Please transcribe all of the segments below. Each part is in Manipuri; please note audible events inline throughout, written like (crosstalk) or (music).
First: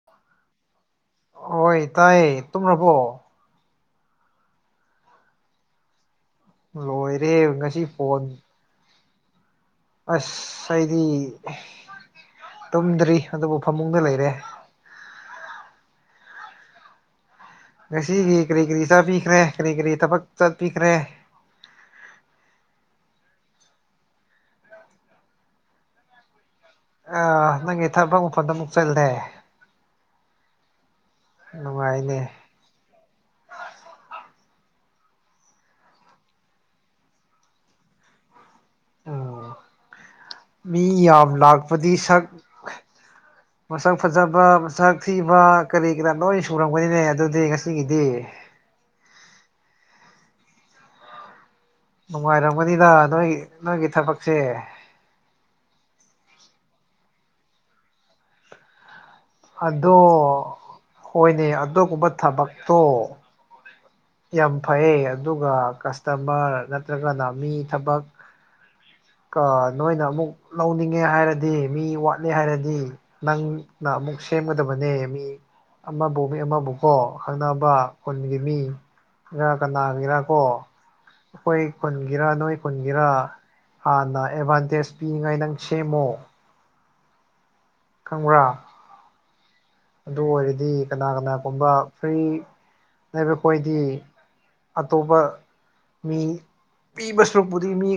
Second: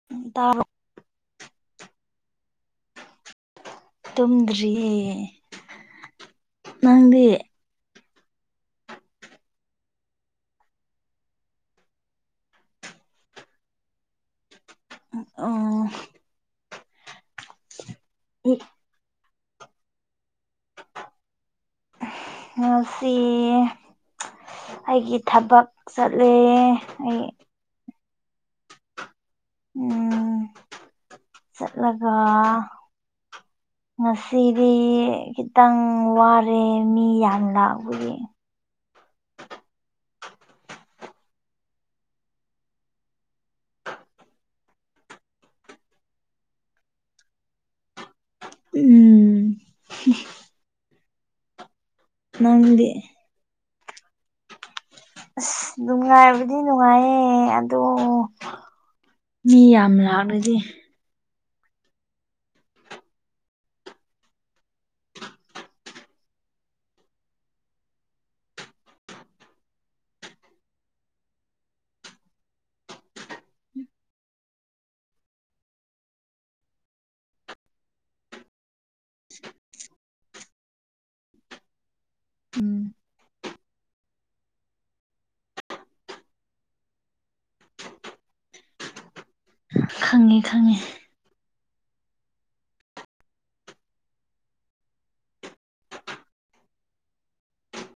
(unintelligible) ꯍꯣꯏ ꯇꯥꯏ ꯇꯨꯝꯔꯕꯣ ꯇꯨꯝꯗ꯭ꯔꯤꯌꯦ ꯅꯪꯗꯤ ꯂꯣꯏꯔꯦ ꯉꯁꯤ ꯐꯣꯟ ꯑꯁ ꯑꯩꯗꯤ ꯇꯨꯝꯗ꯭ꯔꯤ ꯑꯗꯨꯕꯨ ꯐꯃꯨꯡꯗ ꯂꯩꯔꯦ ꯑ ꯉꯁꯤꯒꯤ ꯀꯔꯤ ꯀꯔꯤ ꯆꯥꯕꯤꯈ꯭ꯔꯦ ꯀꯔꯤ ꯀꯔꯤ ꯊꯕꯛ ꯆꯠꯄꯤꯈ꯭ꯔꯦ ꯉꯁꯤ ꯑꯩꯒꯤ ꯊꯕꯛ ꯆꯠꯂꯦ ꯑꯩ ꯅꯪꯒꯤ ꯊꯥꯕꯛ ꯃꯐꯝꯟꯗ ꯑꯃꯨꯛ ꯆꯠꯂꯦ ꯎꯝ ꯆꯠꯂꯒ ꯅꯨꯡꯉꯥꯏꯅꯦ ꯉꯁꯤꯗꯤ ꯈꯤꯇꯪ ꯋꯥꯔꯦ ꯃꯤ ꯌꯥꯝ ꯂꯥꯛꯕꯒꯤ ꯎꯝ ꯃꯤ ꯌꯥꯝ ꯂꯥꯛꯄꯗꯤ ꯁꯛ (inaudible) ꯃꯁꯛ ꯐꯖꯕ ꯃꯁꯛ ꯊꯤꯕ ꯀꯔꯤ ꯀꯔꯥ ꯂꯣꯏ ꯁꯨꯔꯝꯒꯅꯤꯅꯦ ꯑꯗꯨꯗꯤ ꯉꯁꯤꯒꯤꯗꯤ ꯎꯝ ꯅꯪꯗꯤ ꯅꯨꯡꯉꯥꯏꯔꯝꯒꯅꯤꯗ ꯅꯣꯏ ꯅꯣꯏꯒꯤ ꯊꯕꯛꯁꯦ, ꯑꯁ ꯅꯨꯡꯉꯥꯏꯕꯗꯤ ꯅꯨꯡꯉꯥꯏꯌꯦ ꯑꯗꯣ, ꯃꯤ ꯌꯥꯝ ꯑꯗꯣ ꯂꯥꯛꯅꯗꯤ ꯍꯣꯏꯅꯦ ꯑꯗꯨꯒꯨꯝꯕ ꯊꯕꯛꯇꯣ ꯌꯥꯝ ꯐꯩꯌꯦ ꯑꯗꯨꯒ ꯀꯁꯇꯃꯔ ꯅꯠꯇ꯭ꯔꯒꯅ ꯃꯤ ꯊꯕꯛ ꯀ ꯅꯣꯏꯅ ꯑꯃꯨꯛ ꯂꯧꯅꯤꯡꯉꯦ ꯍꯥꯏꯔꯗꯤ ꯃꯤ ꯋꯥꯠꯂꯦ ꯍꯥꯏꯔꯗꯤ ꯅꯪꯅ ꯑꯃꯃꯨꯛ ꯁꯦꯝꯒꯗꯕꯅꯦ ꯃꯤ ꯑꯃꯕꯨ ꯃꯤ ꯑꯃꯕꯨꯀꯣ ꯈꯪꯅꯕ ꯈꯨꯟꯒꯤ ꯃꯤ ꯀꯅꯥ ꯀꯅꯥꯒꯤꯔ ꯀꯣ ꯑꯩꯈꯣꯏ ꯈꯨꯨꯟꯒꯤꯔꯥ ꯅꯣꯏ ꯎꯝ ꯈꯨꯨꯟꯒꯤꯔ ꯍꯥꯟꯅ ꯑꯦꯗꯚꯥꯟꯇꯦꯖ ꯄꯤꯅꯤꯉꯥꯏ ꯅꯪ ꯁꯦꯝꯃꯣ꯫ ꯈꯪꯕ꯭ꯔꯥ ꯑꯗꯨ ꯈꯪꯉꯦ ꯑꯣꯏꯔꯗꯤ ꯈꯪꯉꯦ ꯀꯅꯥ ꯀꯅꯥꯒꯨꯝꯕ ꯐ꯭ꯔꯤ ꯂꯩꯕꯈꯣꯏꯗꯤ ꯑꯇꯣꯞꯄ ꯃꯤ ꯄꯤꯕ ꯁꯔꯨꯛꯄꯨꯗꯤ ꯃꯤ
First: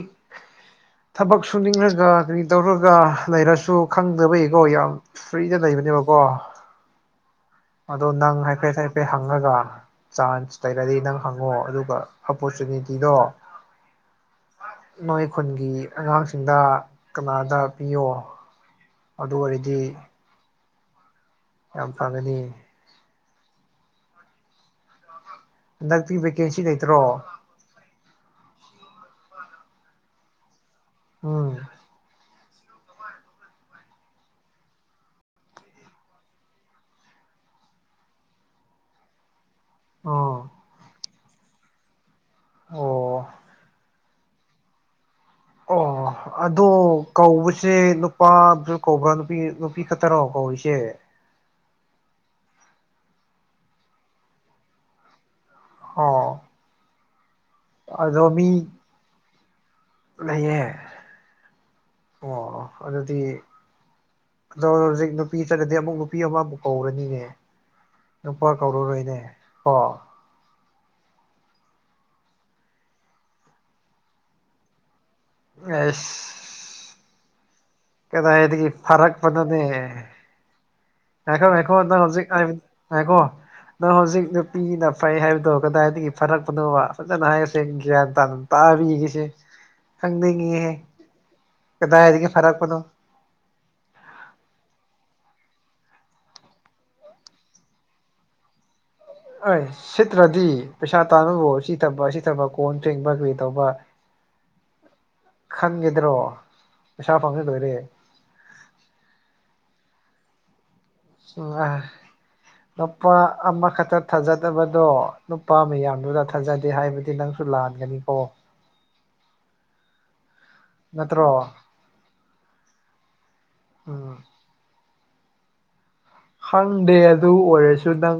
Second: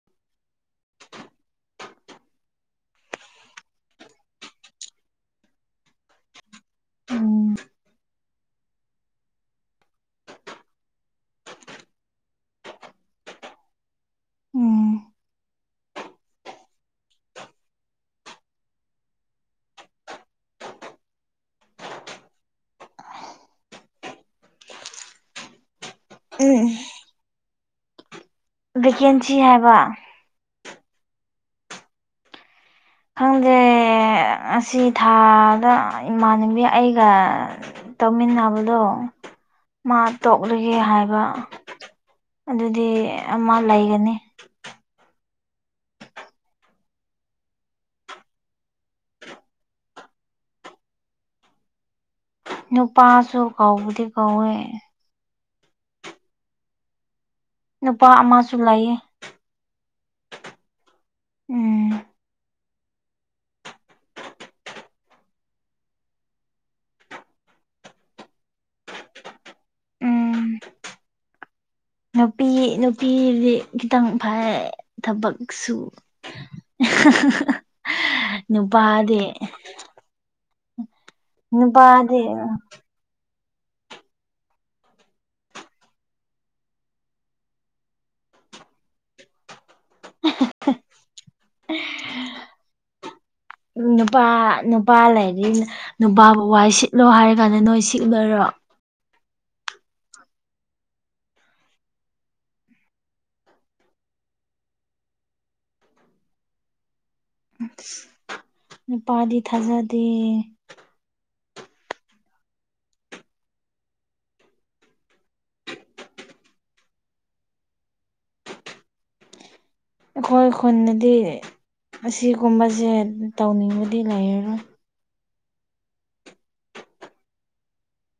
ꯊꯕꯛ ꯁꯨꯅꯤꯡꯔꯒ ꯀꯔꯤ ꯇꯧꯔꯒ ꯂꯩꯔꯁꯨ ꯈꯪꯗꯕꯩꯀꯣ ꯌꯥꯝ ꯐ꯭ꯔꯤꯗ ꯂꯩꯕꯅꯦꯕꯀꯣ ꯎꯝ ꯑꯗꯣ ꯅꯪ ꯍꯥꯏꯐꯦꯠ ꯍꯥꯏꯐꯦꯠ ꯍꯪꯉꯒ, ꯆꯥꯟꯁ ꯂꯩꯔꯗꯤ ꯅꯪ ꯍꯪꯉꯣ ꯑꯗꯨꯒ ꯑꯣꯞꯄꯣꯔꯆꯨꯅꯤꯇꯤꯗꯣ ꯎꯝ ꯅꯣꯏ ꯈꯨꯟꯒꯤ ꯑꯉꯥꯡꯁꯤꯡꯗ ꯀꯅꯥꯗ ꯄꯤꯌꯣ ꯑꯗꯨ ꯑꯣꯏꯔꯗꯤ ꯌꯥꯝ ꯐꯒꯅꯤ꯫ ꯍꯟꯗꯛꯇꯤ ꯚꯦꯀꯦꯟꯁꯤ ꯎꯝ ꯂꯩꯇ꯭ꯔꯣ? ꯚꯦꯀꯦꯟꯁꯤ ꯍꯥꯏꯕ, ꯎꯝ ꯈꯪꯗꯦ ꯑꯁꯤ ꯊꯥꯗ, ꯏꯃꯥꯟꯅꯕꯤ ꯑꯩꯒ ꯇꯧꯃꯤꯟꯅꯥꯕꯗꯣ꯫ ꯃꯥ ꯑꯥ ꯇꯣꯛꯂꯒꯦ ꯍꯥꯏꯕ, ꯑꯗꯨꯗꯤ ꯑꯣ ꯑꯃ ꯂꯩꯒꯅꯤ꯫ ꯑꯣ ꯑꯗꯣ ꯀꯧꯕꯁꯦ ꯅꯨꯄ ꯕꯨꯁꯨ ꯀꯧꯕ꯭ꯔꯥ ꯅꯨꯄꯤ ꯅꯨꯄꯤ ꯈꯠꯇꯔꯣ ꯀꯧꯔꯤꯁꯦ ꯅꯨꯄꯥꯁꯨ ꯀꯧꯕꯗꯤ ꯀꯧꯋꯦ ꯑꯣ ꯅꯨꯄꯥ ꯑꯗꯣ ꯃꯤ ꯑꯃꯁꯨ ꯂꯩꯌꯦ꯫ ꯂꯩꯌꯦ, ꯎꯝ ꯑꯣ ꯑꯗꯨꯗꯤ ꯑꯗꯣ ꯍꯧꯖꯤꯛ ꯅꯨꯄꯤ ꯆꯠꯂꯗꯤ ꯑꯃꯨꯛ ꯅꯨꯄꯤ ꯑꯃ ꯑꯃꯨꯛ ꯀꯧꯔꯅꯤꯅꯦ꯫ ꯅꯨꯄꯥ ꯀꯧꯔꯨꯔꯣꯏꯅꯦ ꯀꯣ ꯎꯝ ꯅꯨꯄꯤ ꯅꯨꯄꯤꯗꯤ ꯈꯤꯇꯪ ꯐꯩꯌꯦ ꯊꯕꯛ ꯁꯨ꯫ ꯑꯩꯁ (unintelligible) ꯀꯗꯥꯏꯗꯒꯤ ꯐꯔꯛꯄꯅꯣꯅꯦ꯫ ꯉꯥꯏꯈꯣ ꯉꯥꯏꯈꯣ ꯅꯨꯄꯥꯗꯤ ꯍꯧꯖꯤꯛ ꯉꯥꯏꯈꯣ ꯅꯪ ꯍꯧꯖꯤꯛ ꯅꯨꯄꯤꯅ ꯐꯩ ꯍꯥꯏꯕꯗꯣ ꯀꯗꯥꯏꯗꯒꯤ ꯐꯔꯛꯄꯅꯣꯕ ꯐꯖꯅ ꯍꯥꯏꯌꯣ ꯁꯦꯡ ꯒ꯭ꯌꯥꯟ ꯇꯥꯅ ꯇꯥꯕꯤꯒꯦꯁꯦ (inaudible) ꯈꯪꯅꯤꯡꯉꯦꯍꯦ ꯀꯗꯥꯏꯗꯒꯤ ꯐꯔꯛꯄꯅꯣ ꯎ ꯅꯨꯄꯥ ꯅꯨꯄꯥ ꯂꯩꯔꯤ ꯅꯨꯄꯥꯕꯨꯕ ꯋꯥ ꯁꯤꯠꯂꯣ ꯍꯥꯏꯔ ꯀꯥꯟꯗ ꯅꯣꯏ ꯁꯤꯠꯒꯗꯣꯏꯔꯣ꯫ ꯁꯤꯠꯇ꯭ꯔꯗꯤ ꯄꯩꯁꯥ ꯇꯥꯥꯟꯕꯕꯨ ꯁꯤ ꯊꯕꯛ ꯁꯤ ꯊꯕꯛ ꯀꯣꯟ ꯐꯦꯡꯕ ꯀꯔꯤ ꯇꯧꯕ, (inaudible) ꯈꯟꯒꯗ꯭ꯔꯣ ꯄꯩꯁꯥ ꯐꯪꯉ ꯂꯣꯏꯔꯦ꯫ ꯅꯨꯄꯥꯗꯤ ꯊꯥꯖꯗꯦ (unintelligible) ꯅꯨꯄꯥ ꯑꯃꯈꯛꯇ ꯊꯥꯖꯗꯕꯗꯣ ꯅꯨꯄꯥ ꯃꯌꯥꯝꯗꯨꯗ ꯊꯥꯖꯗꯦ ꯍꯥꯏꯕꯗꯤ ꯅꯪ ꯂꯥꯟꯒꯅꯤꯀꯣ (inaudible) ꯑꯩꯈꯣꯏ ꯈꯨꯟꯗꯗꯤ ꯅꯠꯇ꯭ꯔꯣ ꯑꯁꯤꯒꯨꯝꯕꯁꯦ ꯇꯧꯅꯤꯡꯉꯗꯤ ꯎꯝ ꯂꯩꯔꯔꯣꯏ ꯈꯪꯗꯦ ꯑꯗꯨ ꯑꯣꯏꯔꯁꯨ ꯅꯪ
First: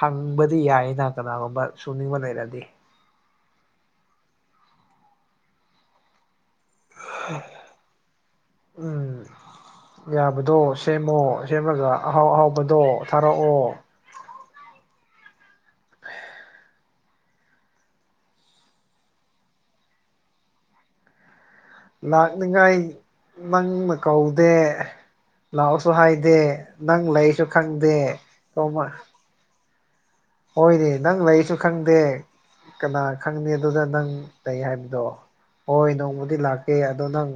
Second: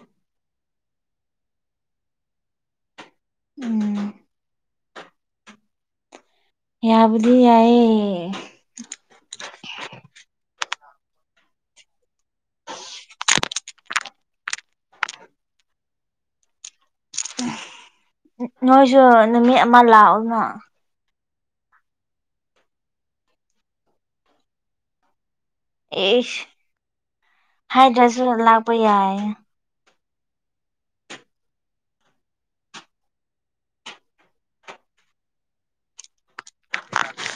ꯍꯪꯕꯗꯤ ꯌꯥꯏꯌꯦꯅ ꯀꯅꯥꯒꯨꯝꯕ ꯁꯨꯅꯤꯡꯕ ꯂꯩꯔꯗꯤ ꯎꯝ ꯌꯥꯕꯨꯗꯤ ꯌꯥꯏꯌꯦ ꯎꯝ ꯌꯥꯕꯗꯣ ꯁꯦꯝꯃꯣ ꯁꯦꯝꯃꯒ ꯑꯍꯥꯎ ꯑꯍꯥꯎꯕꯗꯣ ꯊꯥꯔꯛꯑꯣ (unintelligible) ꯅꯣꯏꯁꯨ ꯅꯨꯃꯤꯠ ꯑꯃ ꯂꯥꯛꯑꯣꯅ ꯂꯥꯛꯅꯤꯡꯉꯥꯏ ꯅꯪꯅ ꯀꯧꯗꯦ ꯂꯥꯛꯑꯣꯁꯨ ꯍꯥꯏꯗꯦ ꯑꯦꯁ ꯅꯪ ꯂꯩꯁꯨ ꯈꯪꯗꯦ ꯍꯥꯏꯗ꯭ꯔꯁꯨ ꯂꯥꯛꯄ (unintelligible) ꯌꯥꯏ ꯍꯣꯏꯅꯦ ꯅꯪ ꯂꯩꯁꯨ ꯈꯪꯗꯦ ꯀꯅꯥ ꯈꯪꯅꯤ ꯑꯗꯨꯗ ꯅꯪ ꯂꯩ ꯍꯥꯏꯕꯗꯣ ꯍꯣꯏ ꯅꯣꯡꯃꯗꯤ ꯂꯥꯛꯀꯦ ꯑꯗꯣ ꯅꯪ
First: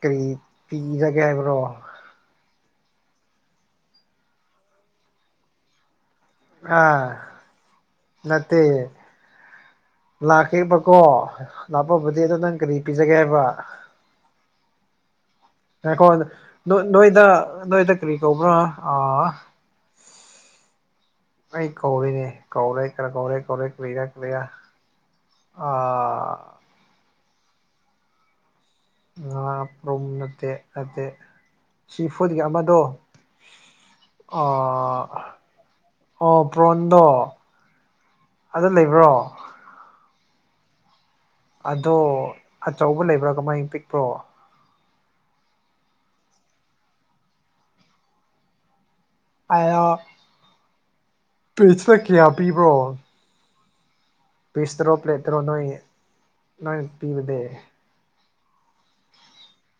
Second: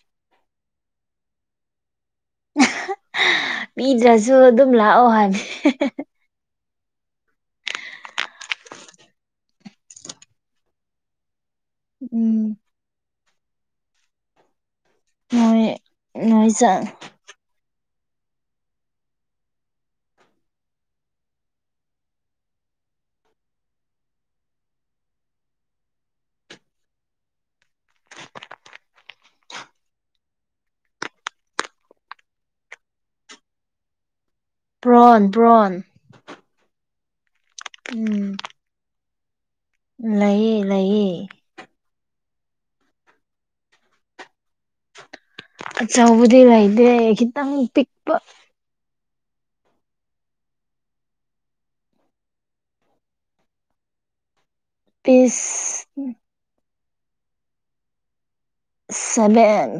ꯀꯔꯤ ꯄꯤꯔꯒꯦ ꯍꯥꯏꯕ꯭ꯔꯣ ꯄꯤꯗ꯭ꯔꯁꯨ ꯑꯗꯨꯝ ꯂꯥꯛꯑꯣ ꯍꯥꯏꯕꯤ (unintelligible) ꯑꯥ ꯅꯠꯇꯦ ꯂꯥꯛꯀꯦꯕꯀꯣ ꯂꯥꯞꯄꯕꯨꯗꯤ ꯑꯗꯣ ꯎꯝ ꯅꯪ ꯀꯔꯤ ꯄꯤꯖꯒꯦ ꯍꯥꯏꯕ꯭ꯔꯥ ꯅꯣꯏ ꯉꯥꯏꯈꯣ ꯅꯣꯏ ꯆꯪ ꯅꯣꯏꯗ ꯅꯣꯏꯗ ꯀꯔꯤ ꯀꯧꯕ꯭ꯔꯥ ꯑ ꯑꯩ ꯀꯧꯔꯤꯅꯦ ꯀꯧꯔꯦ ꯀꯧꯔꯦ ꯀꯧꯔꯦ ꯀꯨꯏꯔ ꯀꯨꯏꯔ ꯑ ꯉꯥꯄ꯭ꯔꯨꯝ ꯅꯠꯇꯦ ꯅꯠꯇꯦ ꯁꯤꯐꯨꯠꯒꯤ ꯑꯃꯗꯣ ꯑ ꯄ꯭ꯔꯣꯟ ꯄ꯭ꯔꯣꯟ ꯑꯣ ꯄ꯭ꯔꯣꯟꯗꯣ ꯎꯝ ꯑꯗꯣ ꯂꯩꯕ꯭ꯔꯣ ꯂꯩꯌꯦ ꯂꯩꯌꯦ ꯑꯗꯣ ꯑꯆꯧꯕ ꯂꯩꯕ꯭ꯔꯥ ꯀꯃꯥꯏꯅ ꯄꯤꯛꯄ꯭ꯔꯣ ꯥꯑꯆꯧꯕꯗꯤ ꯂꯩꯇꯦ ꯈꯤꯇꯪ ꯄꯤꯛꯄ ꯑꯌꯥ ꯄꯦꯁꯥ ꯀꯌꯥ ꯄꯤꯕ꯭ꯔꯣ ꯄꯤꯁꯇꯔꯣ ꯄ꯭ꯂꯦꯠꯇꯔꯣ ꯅꯣꯏ ꯄꯤꯁ ꯅꯣꯏ ꯄꯤꯕꯗꯤ ꯁꯚꯦꯟ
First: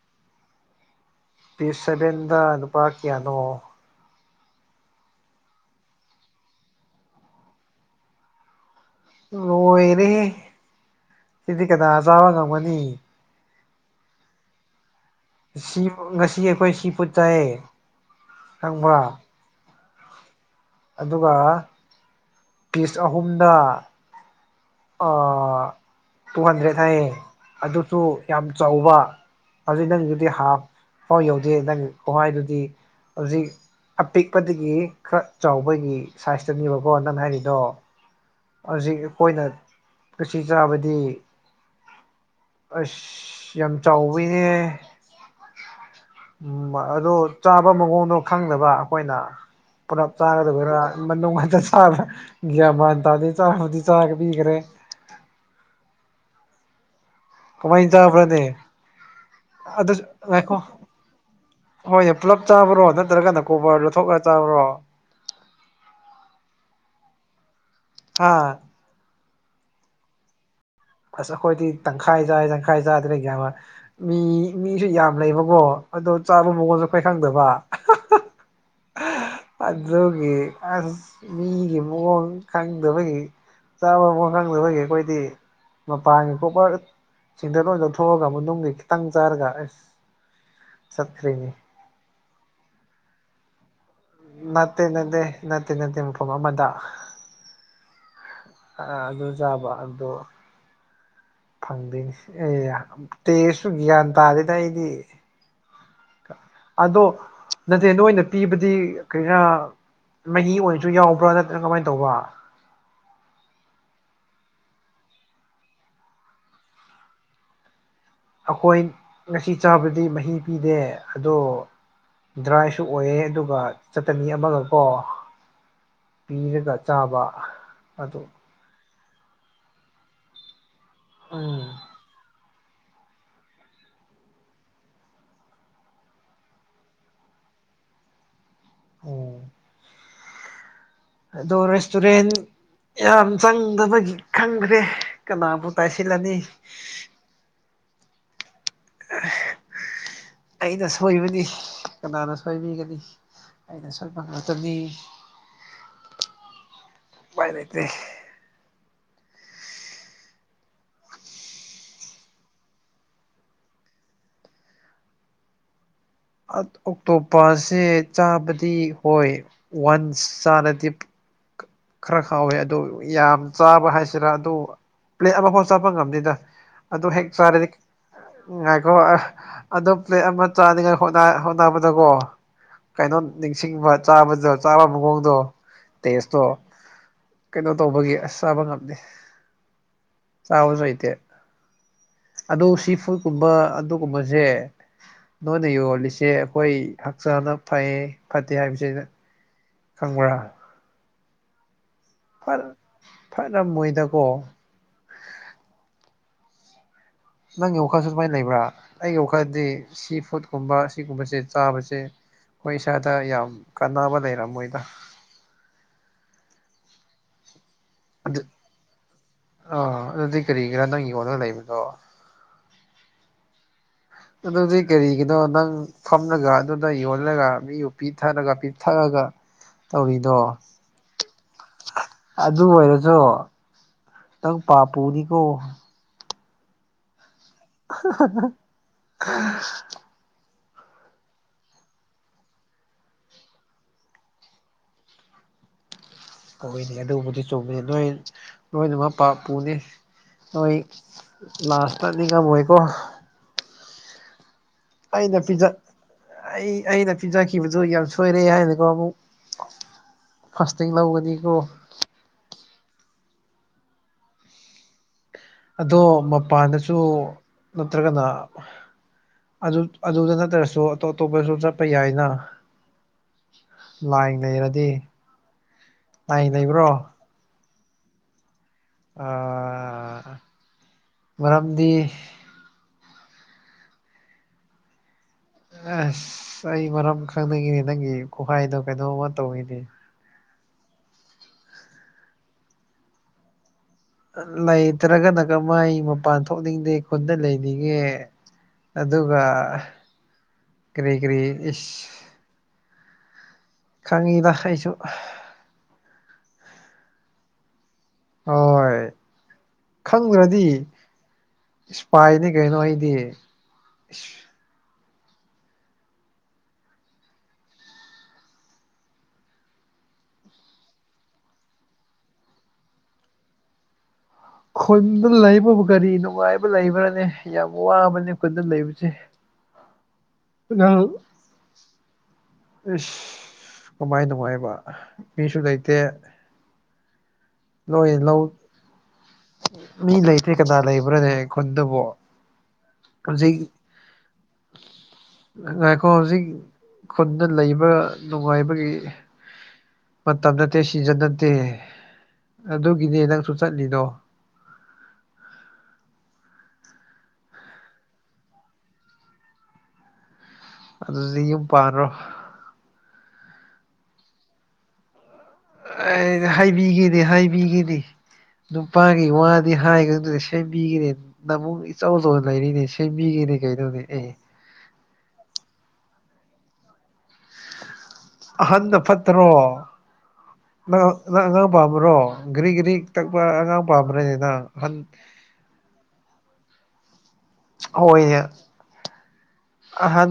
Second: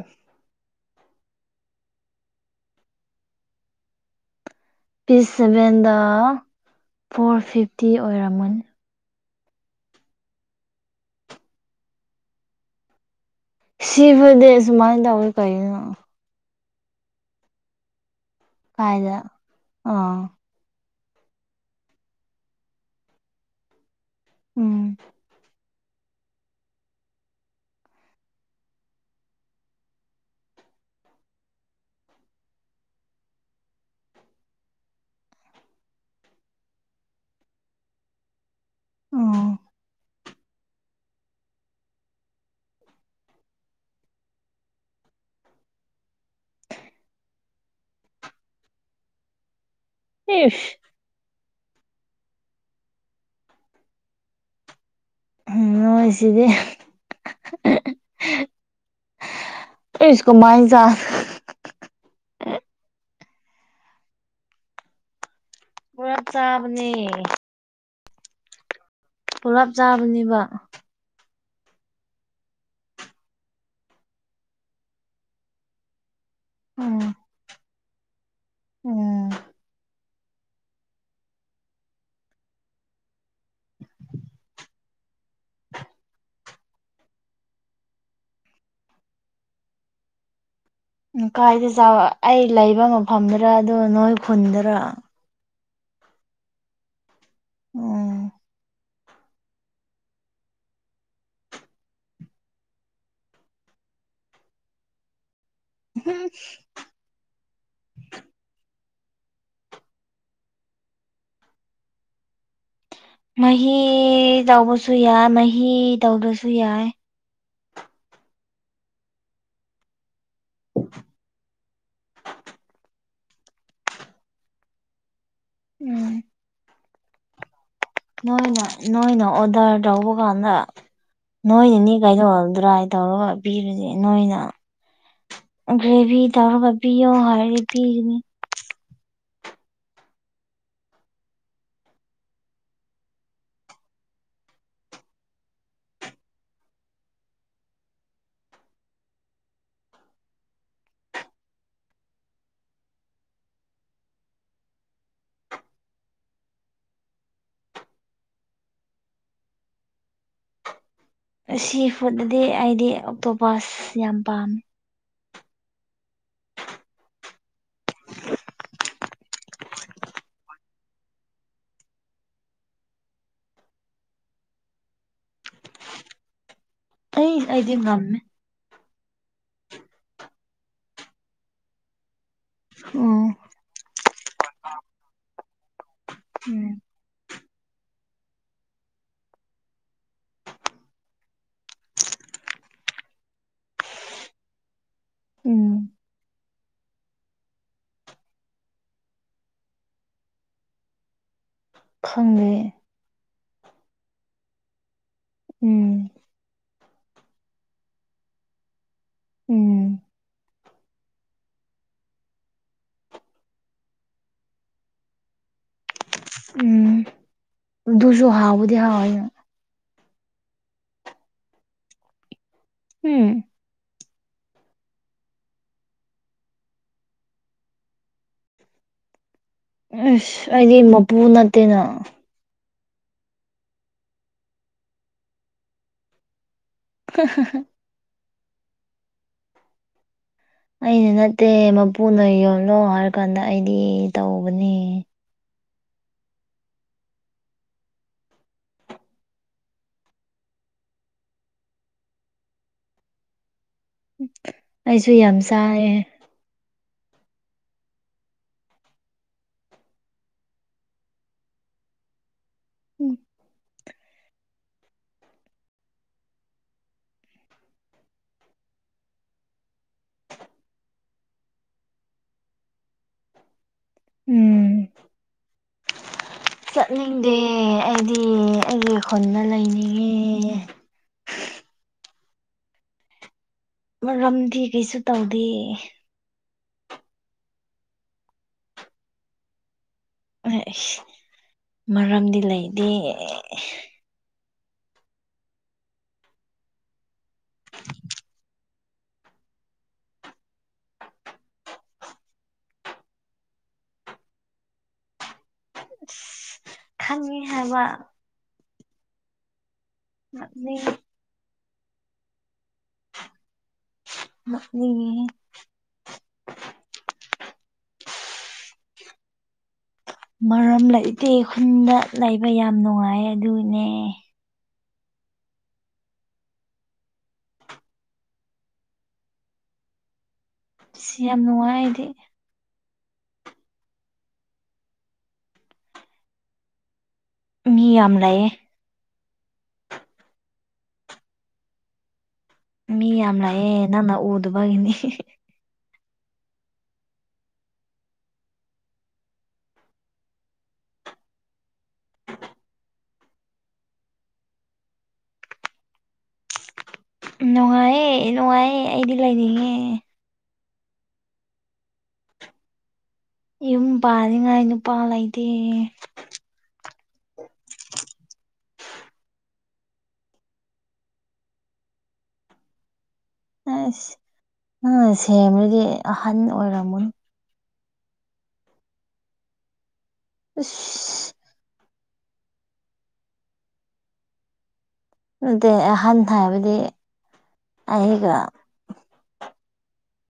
ꯄꯤꯁ ꯁꯚꯦꯟꯗ ꯂꯨꯄꯥ ꯀꯌꯥꯅꯣ ꯄꯤꯁ ꯁꯚꯦꯟꯗ ꯐꯣꯔ ꯐꯤꯐꯇꯤ ꯑꯣꯏꯔꯝꯃꯅꯤ ꯂꯣꯏꯔꯦꯍꯦ ꯁꯤꯗꯤ ꯀꯅꯥ ꯆꯥꯕ ꯉꯝꯒꯅꯤ ꯁꯤ ꯐꯨꯠꯗꯤ ꯑꯁꯨꯃꯥꯏꯟ ꯇꯧꯋꯦ ꯁꯤ ꯉꯁꯤ ꯑꯩꯈꯣꯏ ꯁꯤ ꯄꯨꯠ ꯆꯥꯏꯌꯦ ꯈꯪꯕ꯭ꯔꯥ ꯀꯥꯏꯗ ꯑꯣ ꯑꯗꯨꯒ ꯄꯤꯁ ꯑꯍꯨꯝꯗ ꯎꯝ ꯑꯥ ꯇꯨ ꯍꯟꯗ꯭ꯔꯦꯗ ꯍꯥꯏꯌꯦ ꯑꯗꯨꯁꯨ ꯌꯥꯝ ꯆꯥꯎꯕ ꯍꯧꯖꯤꯛ ꯅꯪꯒꯤꯗꯨꯗꯤ ꯍꯥꯥꯐ ꯐꯥꯎ ꯌꯧꯗꯦ ꯅꯪ ꯈꯨꯍꯏꯗꯨꯗꯤ ꯍꯧꯖꯤꯛ ꯑꯄꯤꯛꯄꯗꯒꯤ ꯈꯔ ꯆꯥꯎꯕꯒꯤ ꯁꯥꯏꯖꯇꯅꯦꯕꯀꯣ ꯅꯪ ꯍꯥꯏꯔꯤꯗꯣ ꯍꯧꯖꯤꯛ ꯑꯩꯈꯣꯏꯅ ꯎꯝ ꯀꯁꯤ ꯆꯥꯕꯗꯤ ꯑꯁ ꯌꯥꯝ ꯆꯧꯋꯦꯍꯦ ꯎꯝ ꯑꯗꯨ ꯆꯥꯕ ꯃꯑꯣꯡꯗꯣ ꯈꯪꯗꯕ ꯑꯩꯈꯣꯏꯅ ꯄꯨꯂꯞ ꯆꯥꯒꯗꯕꯩꯔꯥ ꯏꯁ ꯃꯅꯨꯡ ꯈꯇ ꯆꯥꯕꯥ ꯒ꯭ꯌꯥꯟ ꯃꯥꯟ ꯇꯥꯗꯦ ꯆꯥꯔꯕꯨꯗꯤ ꯆꯥꯒꯕꯤꯈ꯭ꯔꯦ ꯅꯣꯏꯁꯤꯗꯤ ꯀꯃꯥꯏ ꯆꯕꯔꯅꯦ ꯏꯁ ꯑꯗꯈꯣ ꯀꯃꯥꯏ ꯆꯥ ꯍꯣꯏꯅꯦ ꯄꯨꯂꯞ ꯆꯥꯕ꯭ꯔꯣ ꯅꯠꯇ꯭ꯔꯒꯅ ꯀꯣꯕꯔ ꯂꯧꯊꯣꯛꯂꯒ ꯆꯥꯕ꯭ꯔꯣ ꯄꯨꯔꯥ ꯆꯥꯕꯅꯦ ꯑ ꯄꯨꯂꯞ ꯆꯥꯕꯅꯦꯕ ꯑꯁ ꯑꯩꯈꯣꯏꯗꯤ ꯇꯪꯈꯥꯏ ꯆꯥꯏ ꯇꯪꯈꯥꯏ ꯆꯥꯏꯗꯅ ꯃꯤ ꯃꯤꯁꯨ ꯌꯥꯝ ꯂꯩꯕꯀꯣ ꯑꯗꯣ ꯆꯥꯕ ꯃꯑꯣꯟ ꯀꯩ ꯈꯪꯗꯕ ꯑꯣꯝ ꯑꯗꯨꯒꯤ ꯑꯁ ꯃꯤꯒꯤ ꯃꯑ‌ꯣꯡ ꯀꯪꯗꯕꯒꯤ ꯆꯥꯕ ꯃꯉꯥꯡꯗ ꯑꯩꯈꯣꯏꯒꯤ ꯑꯩꯈꯣꯏꯗꯤ ꯃꯄꯥꯟꯒꯤ ꯀꯣꯛꯄ ꯆꯤꯡꯗꯦꯜ ꯑꯣꯏꯅꯗ ꯊꯣꯛꯑꯒ ꯃꯅꯨꯡꯒꯤ ꯈꯤꯇꯪ ꯆꯥꯔꯒ ꯑꯦꯁ ꯅꯨꯡꯀꯥꯏꯗ ꯆꯥꯎꯑ ꯑꯩ ꯂꯩꯕ ꯃꯐꯝꯗꯨꯔ ꯑꯗꯣ ꯅꯣꯏ ꯈꯨꯟꯗꯨꯔꯥ ꯅꯠꯇꯦ ꯅꯠꯇꯦ ꯅꯠꯇꯦ ꯅꯠꯇꯦ ꯃꯐꯝ ꯑꯃꯗ ꯎꯝ ꯑꯗꯨ ꯆꯥꯕ ꯑꯗꯣ ꯐꯪꯗꯣꯏꯅꯤ ꯑꯦ ꯇꯦꯁꯨ ꯒ꯭ꯌꯥꯟ ꯇꯥꯗꯦꯅ ꯑꯩꯗꯤ ꯎꯝ ꯑꯗꯣ ꯅꯠꯇꯦ ꯅꯣꯏꯅ ꯄꯤꯕꯗꯤ ꯀꯥꯔꯤꯔ ꯃꯍꯤ ꯑꯣꯏꯔꯁꯨ ꯌꯥꯎꯕ꯭ꯔꯥ ꯅꯠꯇ꯭ꯔꯒ ꯀꯃꯥꯏꯅ ꯇꯧꯕ ꯃꯍꯤ ꯇꯧꯕꯁꯨ ꯌꯥꯏ ꯃꯍꯤ ꯇꯧꯗ꯭ꯔꯁꯨ ꯌꯥꯏ ꯑꯩꯈꯣꯏ ꯉꯁꯤ ꯆꯥꯕꯗꯤ ꯃꯍꯤ ꯄꯤꯗꯦ ꯑꯗꯣ ꯗ꯭ꯔꯥꯏꯁꯨ ꯑꯣꯏꯌꯦ ꯑꯗꯨꯒ ꯆꯠꯇꯅꯤ ꯑꯃꯒꯀꯣ ꯎꯝ ꯄꯤꯔꯒ ꯆꯥꯕ ꯑ‌ꯩꯅ ꯅꯣꯏꯅ ꯑꯣꯗꯔ ꯇꯧꯕ ꯀꯥꯟꯗ ꯎꯝ ꯅꯣꯏꯅꯤ ꯀꯥꯏꯗꯧꯍꯗ꯭ꯔꯥꯏ ꯇꯧꯔꯒ ꯄꯤꯔꯨꯁ ꯅꯣꯏꯅ ꯒ꯭ꯔꯦꯚꯤ ꯇꯧꯔꯒ ꯄꯤꯑꯣ ꯍꯥꯏꯔꯗꯤ ꯄꯤꯕꯅꯤ ꯑꯣ ꯑꯗꯣ ꯔꯦꯁꯇꯨꯔꯦꯟ ꯌꯥꯝ ꯆꯪꯗꯕꯒꯤ ꯈꯪꯗ꯭ꯔꯦ ꯀꯅꯥꯕꯨ ꯇꯥꯏꯁꯤꯜꯂꯅꯤ (inaudible) ꯑꯩꯅ ꯁꯣꯏꯕꯅꯤ ꯀꯅꯥꯅ ꯁꯣꯏꯕꯤꯒꯅꯤ ꯑꯩꯅ ꯁꯣꯢꯄ ꯉꯇꯅꯤ (inaudible) ꯄꯥꯏ ꯂꯩꯇꯦ ꯁꯤ ꯐꯨꯠꯇꯗꯤ ꯑꯩꯗꯤ ꯑꯣꯛꯇꯣꯄꯁ ꯌꯥꯝ ꯄꯥꯝꯃꯦ ꯑꯣꯛꯇꯣꯄꯁꯦ ꯆꯥꯕꯗꯤ ꯑ‌ꯣꯏ ꯋꯥꯟꯁ ꯆꯥꯅꯗꯤ ꯈꯔ ꯈꯥꯎꯋꯦ ꯑꯗꯨ ꯌꯥꯝ ꯆꯥꯕ ꯍꯥꯏꯁꯤꯔꯥ ꯑꯗꯨ ꯄ꯭ꯂꯦꯠ ꯑꯃꯐꯥꯎ ꯆꯥꯄ ꯉꯝꯗꯦꯗ ꯑꯗꯨ ꯍꯦꯛ ꯑꯩ ꯆꯥꯔꯗꯤꯛ ꯑꯩꯗꯤ ꯉꯝꯃꯦ ꯉꯥꯏꯈꯣ ꯑꯣ ꯄ꯭ꯂꯦꯠ ꯑꯃ ꯆꯥꯅꯤꯉꯥꯏ ꯍꯣꯠꯅꯕꯗꯀꯣ ꯀꯩꯅꯣ ꯎꯝ ꯅꯤꯡꯁꯤꯡꯕ ꯆꯥꯕꯗꯣ ꯆꯥꯕ ꯃꯑꯣꯡꯗꯣ ꯇꯦꯁꯇꯣ ꯀꯩꯅꯣ ꯇꯧꯕꯒꯤ ꯑꯁ ꯆꯥꯕ ꯉꯝꯗꯦ ꯆꯥꯕꯁꯨ ꯂꯩꯇꯦ ꯑꯗꯨ ꯁꯤ ꯐꯨꯗꯀꯨꯝꯕ ꯑꯗꯨꯒꯨꯝꯕꯁꯦ ꯅꯣꯏꯅ ꯎꯝ ꯌꯣꯜꯂꯤꯁꯦ ꯑꯩꯈꯣꯏ ꯍꯛꯆꯥꯡꯅ ꯐꯩ ꯐꯠꯇꯦ ꯍꯥꯏꯕꯁꯤꯅ ꯈꯪꯕ꯭ꯔꯥ ꯈꯪꯗꯦ ꯐꯔ ꯐꯔꯝꯃꯣꯏꯗꯀꯣ ꯎꯝ ꯅꯪꯒꯤ ꯋꯥꯈꯜꯁꯨ ꯑꯗꯨꯃꯥꯏꯅ ꯂꯩꯕ꯭ꯔꯥ ꯑꯩꯒꯤ ꯋꯥꯈꯜꯗꯤ ꯎꯝ ꯁꯤ ꯐꯨꯠꯀꯨꯝꯕ ꯁꯤꯒꯨꯝꯕꯁꯦ ꯆꯥꯕꯁꯦ ꯑꯩꯈꯣꯏ ꯏꯁꯥꯗ ꯌꯥꯝ ꯀꯥꯟꯅꯕ ꯂꯩꯔꯝ ꯃꯣꯏꯗ ꯎꯝ ꯁꯨ ꯑꯗꯨ ꯍꯥꯕꯕꯨꯗꯍꯥꯎꯅ ꯑꯥ ꯑꯗꯨꯗꯤ ꯀꯔꯤꯒꯤꯔꯥ ꯅꯪꯒꯤꯑ‌ꯣꯗꯔ ꯂꯩꯕꯗꯣ ꯎꯝ ꯑꯗꯨꯗꯤ ꯀꯔꯤꯒꯤꯅꯣ ꯅꯪ ꯐꯝꯂꯒ ꯑꯗꯨꯗ ꯌꯣꯜꯂꯒ ꯃꯤ ꯎ ꯄꯤꯊꯔꯒ ꯄꯤꯛꯊꯛꯔꯒ ꯑꯁ ꯑꯩꯗꯤ ꯃꯄꯨ ꯅꯠꯇꯦꯅ ꯑꯗꯨ ꯑꯣꯏꯔꯁꯨ ꯅꯪ ꯄꯥ ꯄꯨꯔꯤꯀꯣ (unintelligible) (inaudible) (inaudible) ꯑꯩꯅ ꯅꯠꯇꯦ ꯃꯄꯨꯅ ꯌꯣꯅꯣ ꯍꯥꯏꯔ ꯀꯥꯟꯗ ꯑꯩꯗꯤ ꯇꯧꯕꯅꯦ ꯀꯧꯏꯅꯤ ꯑꯗꯨꯕꯨꯗꯤ ꯆꯨꯝꯃꯤꯅꯤ ꯅꯣꯏ ꯂꯣꯏꯅꯃꯛ ꯄꯨꯅꯤ ꯅꯣꯏ ꯂꯥꯁꯇꯇꯥꯗꯤ ꯀ ꯑꯣꯏꯀꯣ (inaudible) ꯑꯩꯅ ꯄꯤꯖ ꯆꯥꯏꯌꯦ ꯑꯩ ꯑꯩꯅ ꯄꯤꯖꯈꯤꯕꯗꯨ ꯌꯥꯝ ꯁꯣꯏꯔꯦ ꯍꯥꯏꯅ ꯑꯃꯨꯛ ꯐꯥꯁꯇꯤꯡ ꯂꯧꯒꯅꯤꯀꯣ ꯎꯝ ꯑꯗꯣ ꯃꯄꯥꯟꯗꯁꯨ ꯅꯠꯇ꯭ꯔꯒꯅ ꯑꯗꯨꯗ ꯅꯠꯇ꯭ꯔꯁꯨ ꯑꯇꯣꯞ ꯑꯇꯣꯞꯄꯁꯨ ꯆꯠꯄ ꯌꯥꯏꯅ ꯂꯥꯏ ꯎꯝ ꯂꯩꯔꯗꯤ ꯂꯥꯏ ꯂꯩꯕ꯭ꯔꯣ ꯗꯦ ꯑꯩꯗꯤ ꯑꯩꯒꯤ ꯈꯨꯅ ꯑꯥ ꯂꯩꯅꯤꯡꯉꯦ ꯃꯔꯝꯗꯤ ꯃꯔꯝꯗꯤ ꯀꯩꯁꯨ ꯇꯧꯗꯦ ꯑꯁ ꯑꯩ ꯃꯔꯝ ꯈꯪꯅꯤꯡꯉ‌ꯦ ꯅꯪꯒꯤ ꯈꯨꯍꯥꯏꯗꯣ ꯀꯩꯅꯣꯝꯃ ꯇꯧꯏꯅꯦ ꯃꯔꯝꯗꯤ ꯂꯩꯇꯦ ꯂꯩꯇ꯭ꯔꯒꯅ ꯀꯃꯥꯏ ꯃꯄꯥꯟ ꯊꯣꯛꯅꯤꯡꯗꯦ ꯈꯨꯟꯗ ꯂꯩꯅꯤꯡꯉꯦ ꯑꯗꯨꯒ ꯀꯔꯤ ꯀꯔꯤ ꯏꯁ ꯈꯪꯉꯤ ꯃꯈꯁꯨ ꯈꯪꯉꯤ ꯍꯥꯏꯕ ꯍꯣꯏ ꯈꯪꯈ꯭ꯔꯗꯤ ꯅꯣꯛꯅꯤꯡ ꯏꯁꯄꯥꯏꯗꯤ ꯀꯩꯅꯣ ꯑꯩꯗꯤ ꯅꯣꯛꯅꯤꯡꯉꯦꯍꯦ ꯃꯔꯝ ꯂꯩꯇꯦ ꯈꯨꯟꯗ ꯂꯩꯕ ꯌꯥꯝ ꯅꯨꯡꯉꯥꯏ ꯑꯗꯨꯅꯦ ꯈꯨꯟꯗ ꯂꯩꯕꯕꯨ ꯀꯔꯤ ꯅꯨꯡꯉꯥꯏꯕ ꯂꯩꯕ꯭ꯔꯥꯅꯦ ꯌꯥꯝ ꯋꯥꯕꯅꯦ ꯈꯨꯟꯗ ꯂꯩꯕꯁꯦ (unintelligible) ꯁꯤ ꯌꯥꯝ ꯅꯨꯡꯉꯥꯏ ꯑꯩꯗꯤ ꯑ ꯏꯁꯁ ꯀꯃꯥꯏ ꯅꯨꯡꯉꯥꯏꯕ ꯃꯤꯁꯨ ꯂꯩꯇꯦ ꯃꯤ ꯅꯣꯏ ꯌꯥꯝ ꯂꯧ ꯂꯩꯌꯦ ꯃꯤ ꯂꯩꯇ‌ꯦ ꯀꯅꯥ ꯂꯩꯕ꯭ꯔꯥꯅꯦ ꯈꯨꯟꯗꯕꯣ ꯃꯤ ꯌꯥꯝ ꯍꯧꯖꯤꯛ ꯂꯥꯛꯑꯦ ꯅꯪꯅ ꯎꯗꯕꯒꯤꯅꯤ ꯉꯥꯏꯈꯣ ꯍꯧꯖꯤꯛ ꯈꯨꯟꯗ ꯂꯩꯕ ꯅꯨꯡꯉꯥꯏꯕꯒꯤ ꯃꯇꯝ ꯅꯠꯇꯦ ꯁꯤꯖꯟ ꯅꯠꯇꯦ ꯑꯗꯨꯒꯤꯅꯦ ꯅꯪꯁꯨ ꯆꯠꯂꯤꯗꯣ ꯅꯨꯡꯉꯥꯏꯌꯦ ꯅꯨꯡꯉꯥꯏꯌꯦ ꯑꯩꯗꯤ ꯂꯩꯅꯤꯡꯉꯦ ꯑꯗꯨꯗꯤ ꯌꯨꯝ ꯄꯥꯟꯂ‌ꯣ ꯌꯨꯝ ꯄꯥꯅꯤꯡꯉꯥꯏ ꯅꯨꯄꯥ ꯂꯩꯇꯦ ꯑꯩ ꯍꯥꯏꯕꯤꯒꯦꯅꯦ ꯍꯥꯏꯕꯤꯒꯦꯅꯦ ꯅꯨꯄꯥꯒꯤ ꯋꯥꯗꯤ ꯍꯥꯏꯒꯅꯨ ꯁꯦꯝꯕꯤꯒꯦꯅꯦ ꯅꯃꯨ ꯏꯆꯧꯆꯧ ꯂꯩꯔꯤꯅꯦ ꯁꯕꯤꯒꯤꯅꯦ ꯀꯩꯗꯧꯅꯦ ꯑꯦ ꯅꯪ ꯁꯦꯝꯔꯗꯤ ꯑꯍꯟ ꯑꯣꯏꯔꯝꯃꯨꯅꯤ ꯑꯍꯟꯅ ꯄꯠꯇꯔ‌ꯣ ꯅ ꯑꯁ ꯅꯪ ꯑꯉꯥꯡ ꯄꯥꯝꯕ꯭ꯔꯣ ꯘꯔꯤ ꯘꯔꯤ ꯇꯛꯄ ꯑꯉꯥꯡ ꯄꯥꯝꯕ꯭ꯔꯅ‌ꯦ ꯅꯪ ꯍꯠ ꯅꯠꯇꯦ ꯑꯍꯟ ꯍꯥꯏꯕꯗꯤ ꯑꯩꯒ ꯍꯣꯏꯌꯦ ꯑꯍꯟ